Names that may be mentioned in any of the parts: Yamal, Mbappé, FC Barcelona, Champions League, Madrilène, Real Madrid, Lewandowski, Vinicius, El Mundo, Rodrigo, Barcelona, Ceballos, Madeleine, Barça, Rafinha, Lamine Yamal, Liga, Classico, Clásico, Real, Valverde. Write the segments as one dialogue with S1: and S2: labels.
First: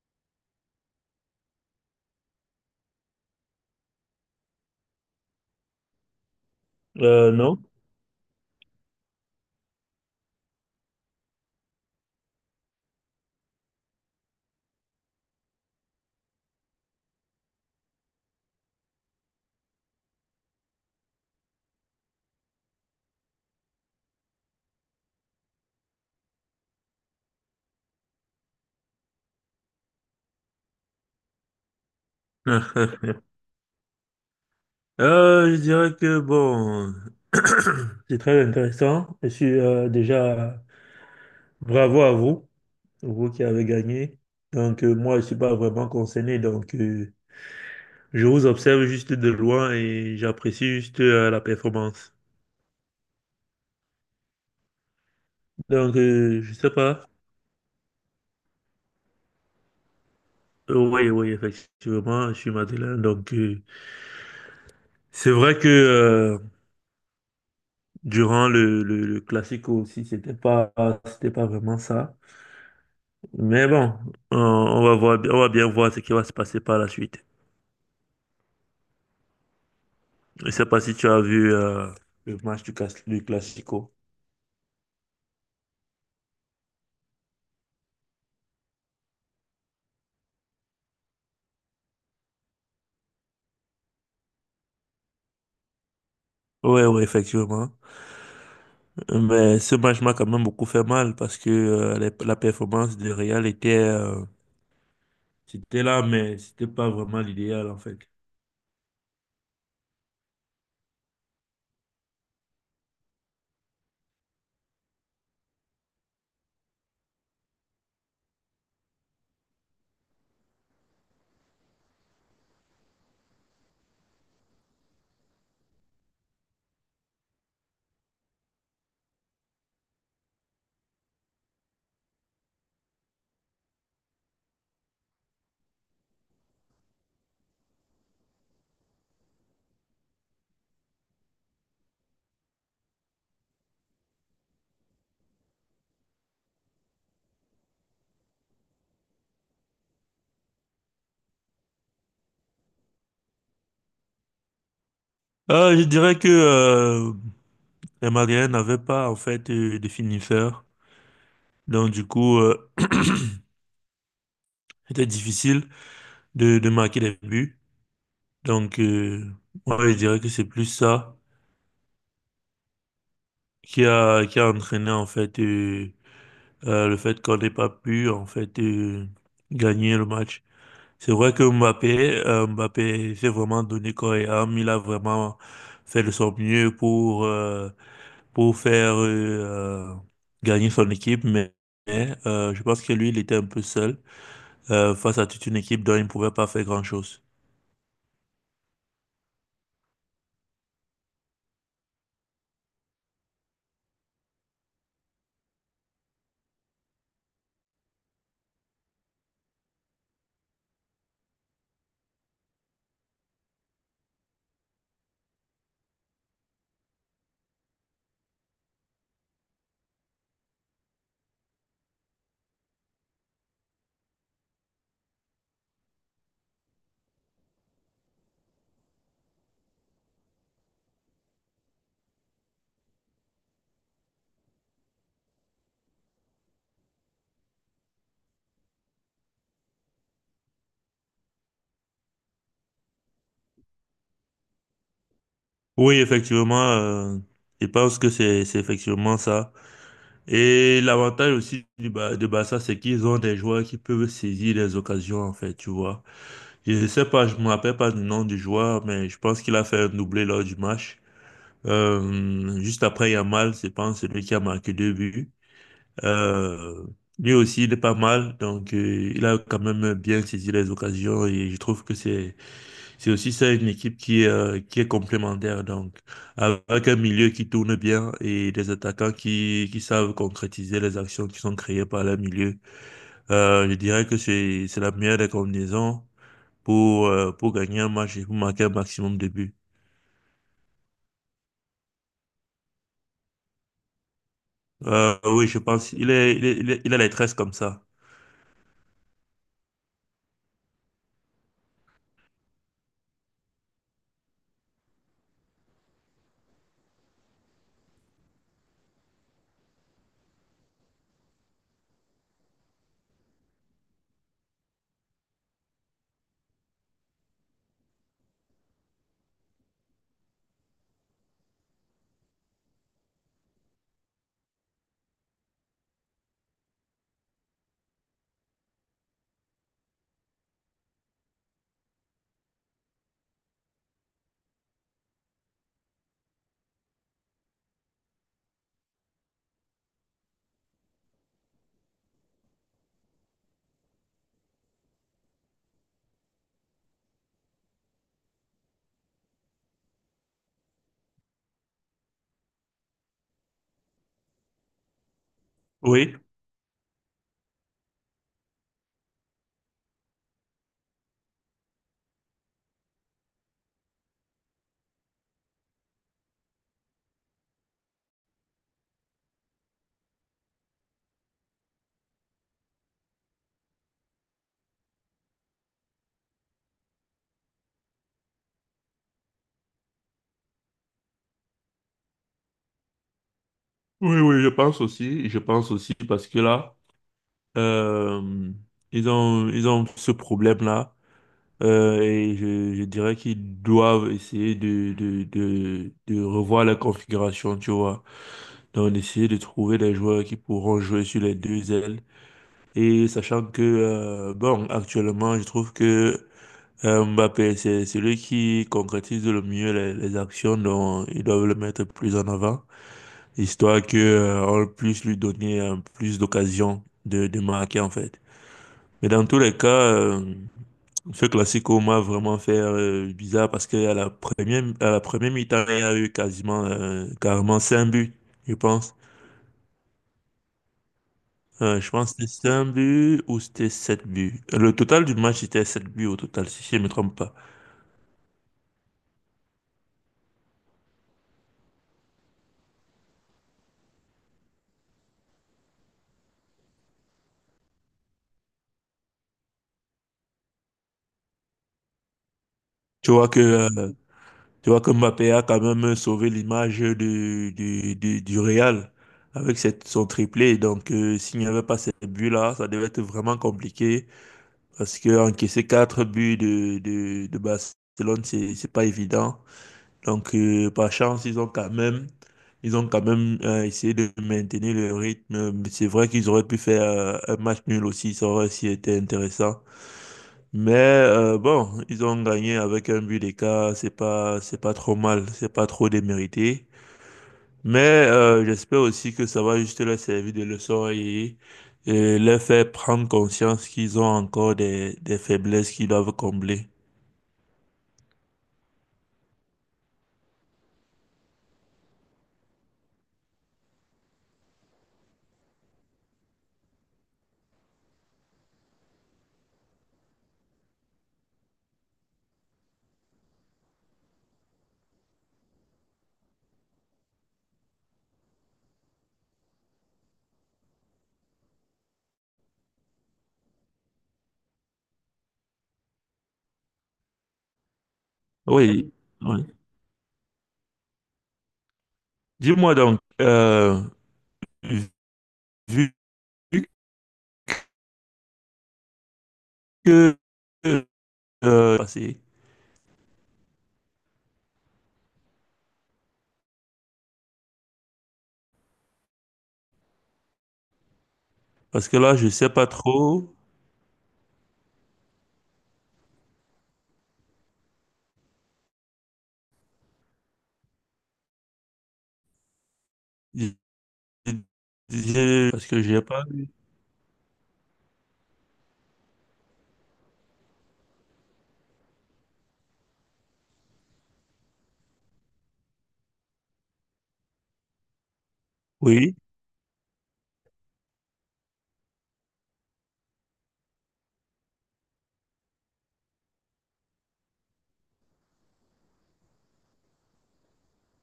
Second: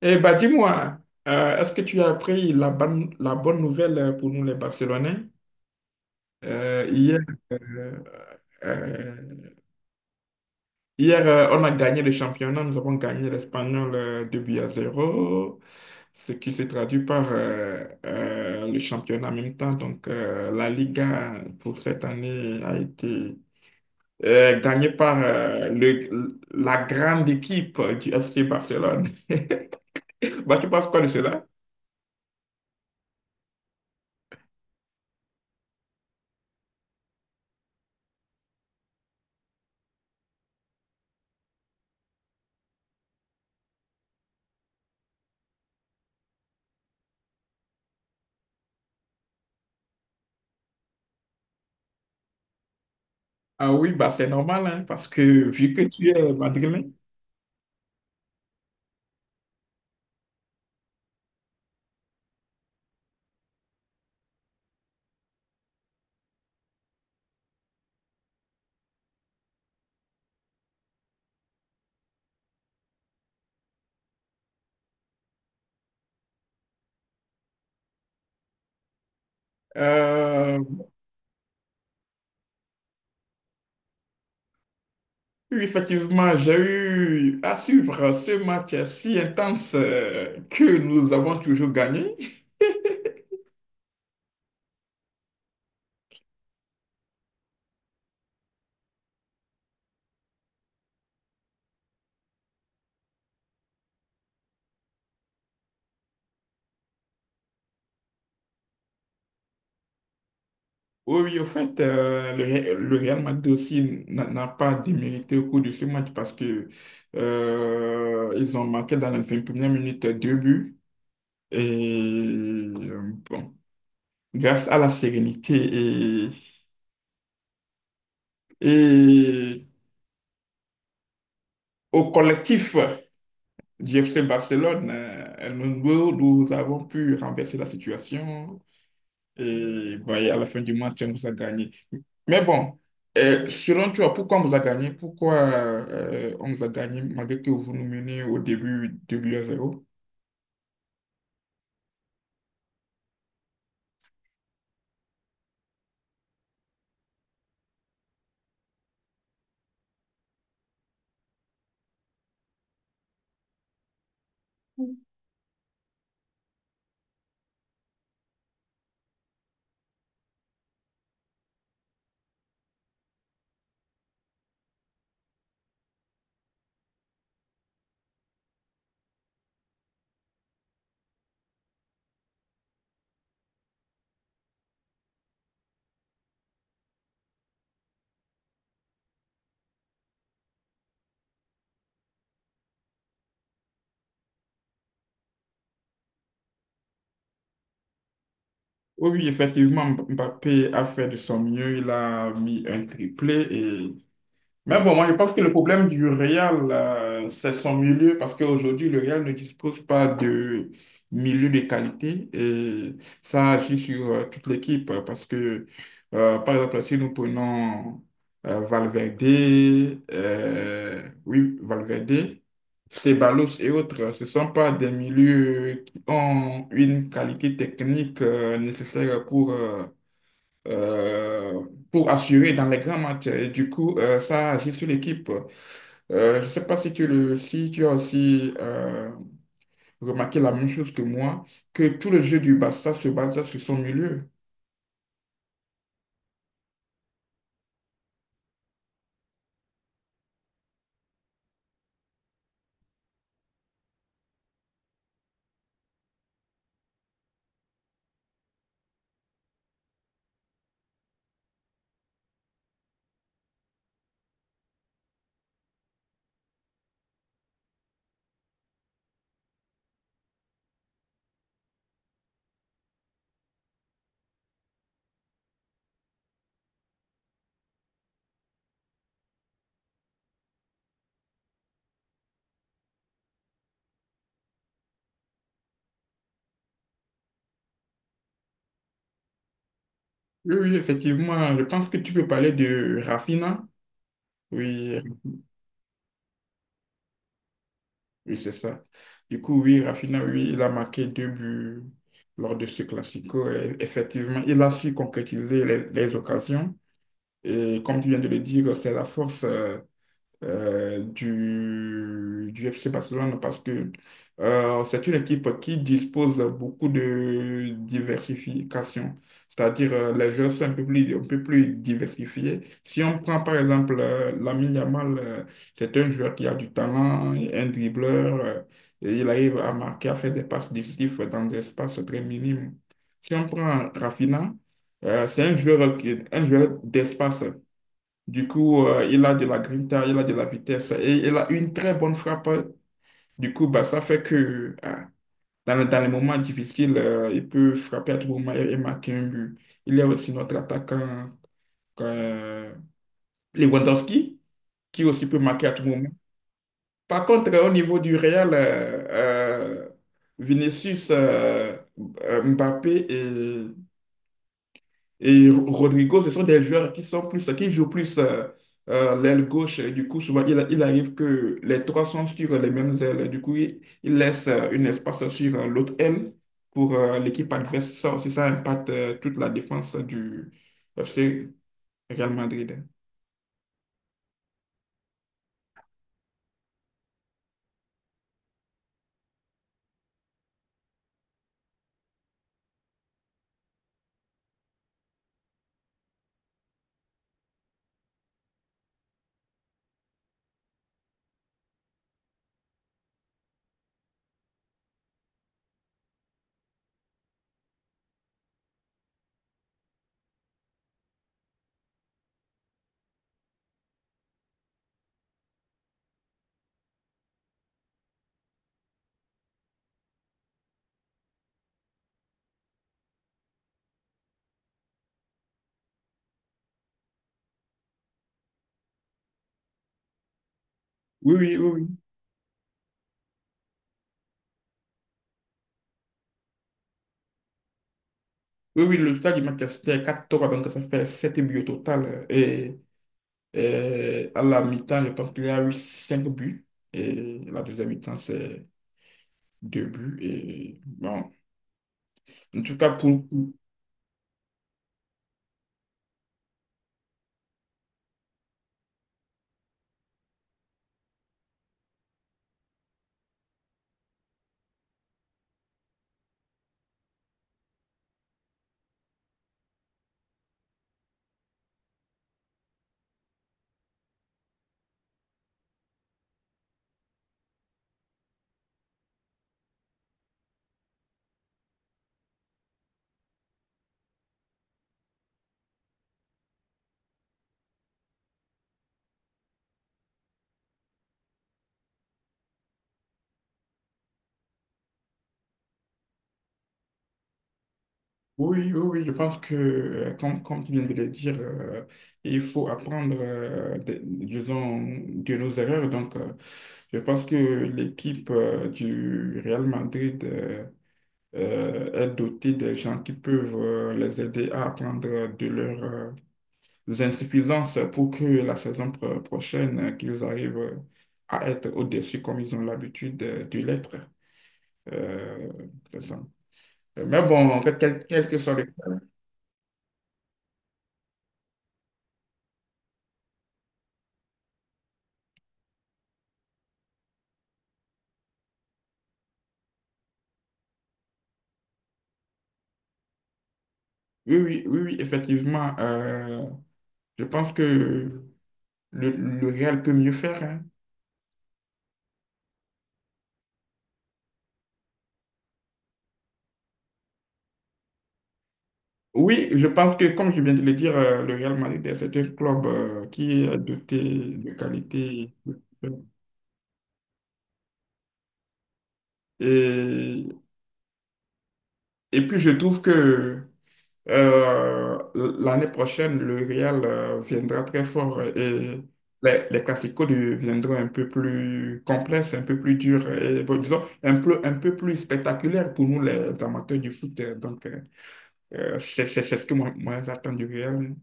S1: Eh bien, dis-moi, est-ce que tu as appris la bonne nouvelle pour nous les Barcelonais? Hier,
S2: Non.
S1: euh, euh, hier on a gagné le championnat, nous avons gagné l'Espagnol 2 buts à zéro, ce qui se traduit par le championnat en même temps. Donc, la Liga pour cette année a été gagnée par le, la grande équipe du FC Barcelone. Bah, tu penses quoi de cela?
S2: Je dirais que bon, c'est très intéressant. Je suis déjà bravo à vous, vous qui avez gagné. Donc moi, je suis pas vraiment concerné. Donc je vous observe juste de loin et j'apprécie juste la performance.
S1: Ah oui, bah c'est normal, hein, parce que vu que
S2: Donc
S1: tu es
S2: je sais
S1: madrilène,
S2: pas. Oui, oui, effectivement, je suis Madeleine. Donc c'est vrai que durant le Classico aussi, c'était pas vraiment ça. Mais bon, on va voir, on va bien voir ce qui va se passer par la suite. Je
S1: euh,
S2: sais pas si tu as vu le match du, du Classico.
S1: oui, effectivement, j'ai eu à suivre ce match si intense que nous avons toujours gagné.
S2: Ouais, ouais, effectivement. Mais ce match m'a quand même beaucoup fait mal parce que la performance de Real était, c'était là, mais c'était pas vraiment l'idéal en fait.
S1: Oui, oui, au fait, le, le Real Madrid aussi n'a pas démérité au cours de ce match, parce que ils ont marqué dans la 21e minute deux buts. Et bon, grâce à la sérénité et, et au collectif du FC Barcelone, El Mundo, nous avons pu renverser la situation, et, bah, et à la fin du match, on vous a gagné. Mais bon, selon toi, pourquoi on vous a gagné? Pourquoi on vous a gagné malgré que vous nous menez au début 2 buts à zéro?
S2: Je dirais que les Madrilènes n'avaient pas en fait de finisseur. Donc du coup, c'était difficile de marquer des buts. Donc moi, je dirais que c'est plus ça qui a entraîné en fait le fait qu'on n'ait pas pu en fait gagner le match. C'est vrai que Mbappé, Mbappé s'est vraiment donné corps et âme. Il a vraiment fait de son mieux pour faire gagner son équipe, mais, je pense que lui, il était un peu seul face à toute une équipe dont il ne pouvait pas faire grand-chose.
S1: Oui, oui, effectivement, Mbappé a fait de son mieux. Il a mis un triplé et, mais bon, moi, je pense que le problème du Real, c'est son milieu, parce qu'aujourd'hui, le Real ne dispose pas de milieu de qualité, et ça agit sur toute l'équipe. Parce que, par exemple, si nous prenons Valverde, oui, Valverde, Ceballos et autres, ce ne sont pas des milieux qui ont une qualité technique nécessaire euh, pour assurer dans les grands matchs. Et du coup, ça agit sur l'équipe. Je ne sais pas si tu as aussi remarqué la même chose que moi, que tout le jeu du Barça se base sur son milieu.
S2: Oui, effectivement, je pense que c'est effectivement ça. Et l'avantage aussi du Ba- de Barça, c'est qu'ils ont des joueurs qui peuvent saisir les occasions, en fait, tu vois. Je ne sais pas, je me rappelle pas du nom du joueur, mais je pense qu'il a fait un doublé lors du match. Juste après Yamal, c'est pas celui qui a marqué deux buts. Euh, lui aussi, il est pas mal, donc il a quand même bien saisi les occasions et je trouve que c'est aussi ça, une équipe qui est complémentaire, donc avec un milieu qui tourne bien et des attaquants qui savent concrétiser les actions qui sont créées par le milieu. Je dirais que c'est la meilleure des combinaisons pour gagner un match et pour marquer un maximum de buts.
S1: Oui, oui, effectivement, je pense que tu peux parler de Rafinha. Oui,
S2: Oui, je pense. Il est, il est, il a les tresses comme ça.
S1: oui, c'est ça. Du coup, oui, Rafinha, oui, il a marqué deux buts lors de ce Classico. Et effectivement, il a su concrétiser les occasions. Et comme tu viens de le dire, c'est la force du FC Barcelone, parce que c'est une équipe qui dispose beaucoup de diversification. C'est-à-dire, les joueurs sont un peu plus diversifiés. Si on prend par exemple Lamine Yamal, c'est un joueur qui a du talent, un dribbleur, et il arrive à marquer, à faire des passes décisives dans des espaces très minimes. Si on prend Rafinha, c'est un joueur, un joueur d'espace. Du coup, il a de la grinta, il a de la vitesse et il a une très bonne frappe. Du coup, bah, ça fait que ah, dans, dans les moments difficiles, il peut frapper à tout moment, et marquer un but. Il y a aussi notre attaquant euh, Lewandowski, qui aussi peut marquer à tout moment.
S2: Oui,
S1: Par contre, au niveau du Real, Vinicius, Mbappé et Rodrigo, ce sont des joueurs qui sont plus, qui jouent plus l'aile gauche. Et du coup, souvent, il arrive que les trois sont sur les mêmes ailes. Et du coup, il laisse un espace sur l'autre aile pour l'équipe adverse. Ça aussi, ça impacte toute la défense du FC Real Madrid.
S2: oui, oui, je pense aussi. Je pense aussi parce que là, euh, ils ont ce problème-là. Et je dirais qu'ils doivent essayer de revoir la configuration, tu vois. Donc, essayer de trouver des joueurs qui pourront jouer sur les deux ailes. Et sachant que, bon, actuellement, je trouve que Mbappé, c'est celui qui concrétise le mieux les actions, donc ils doivent le mettre plus en avant, histoire que, on puisse lui donner plus d'occasions de marquer, en fait. Mais dans tous les cas, ce classico m'a vraiment fait bizarre parce qu'à la première, à la première mi-temps, il y a eu quasiment, carrément 5 buts, je pense.
S1: Oui, oui, oui, oui.
S2: Je pense que c'était 5 buts ou c'était 7 buts. Le total du match c'était 7 buts au total, si je ne me trompe pas.
S1: Oui, oui, le total du match, c'était quatre 3, donc ça fait 7 buts au total. Et à la mi-temps, je pense qu'il y a eu 5 buts. Et la deuxième mi-temps, c'est 2 buts. Et bon, en tout cas,
S2: Tu vois que, euh, tu vois que Mbappé a quand même sauvé l'image du Real avec cette, son triplé. Donc, s'il n'y avait pas ces buts-là, ça devait être vraiment compliqué. Parce que encaisser quatre buts de Barcelone, c'est pas évident. Donc, par chance, ils ont quand même, ils ont quand même essayé de maintenir le rythme. Mais c'est vrai qu'ils auraient pu faire un match nul aussi, ça aurait aussi été intéressant. Mais bon, ils ont gagné avec un but d'écart, c'est pas trop mal, c'est pas trop démérité. Mais j'espère aussi que ça va juste leur servir de leçon et leur faire prendre conscience qu'ils ont encore des faiblesses qu'ils doivent combler.
S1: oui, oui, oui, je pense que, comme tu viens de le dire, il faut apprendre, de, disons, de nos erreurs. Donc, je pense que l'équipe, du Real Madrid, est dotée de gens qui peuvent, les aider à apprendre de leurs, insuffisances, pour que la saison prochaine, qu'ils arrivent à être au-dessus, comme ils ont l'habitude de l'être. Euh, c'est ça. Mais bon, quel que soit le cas.
S2: Oui, oui. Dis-moi donc, vu que passé,
S1: Oui, oui, oui, oui, effectivement. Je pense que le Real peut mieux faire, hein.
S2: parce que là, je sais pas trop,
S1: Oui, je pense que, comme je viens de le dire, le Real Madrid, c'est un club qui
S2: je-
S1: est doté de qualité.
S2: parce que j'ai pas...
S1: Et, et puis, je trouve que l'année prochaine, le Real viendra très fort, et
S2: Oui,
S1: les Clasico deviendront un peu plus complexes, un peu plus durs et, bon, disons un peu plus spectaculaires pour nous les amateurs du foot. Donc, c'est c'est ce que j'attends du Real.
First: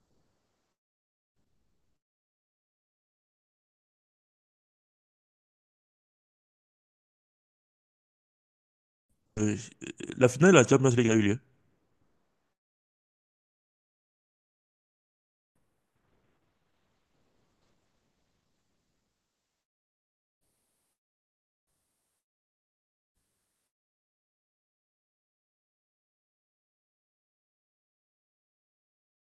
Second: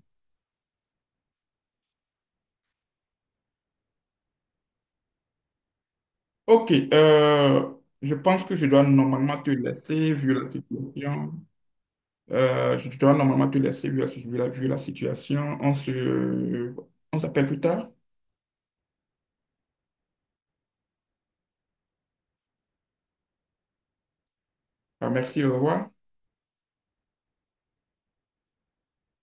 S1: Ok, je pense que je dois normalement te
S2: euh,
S1: laisser,
S2: la
S1: vu la
S2: finale de la Champions League a eu
S1: situation.
S2: lieu.
S1: Je dois normalement te laisser, vu la, vu la situation. On s'appelle plus tard. Ah, merci, au revoir.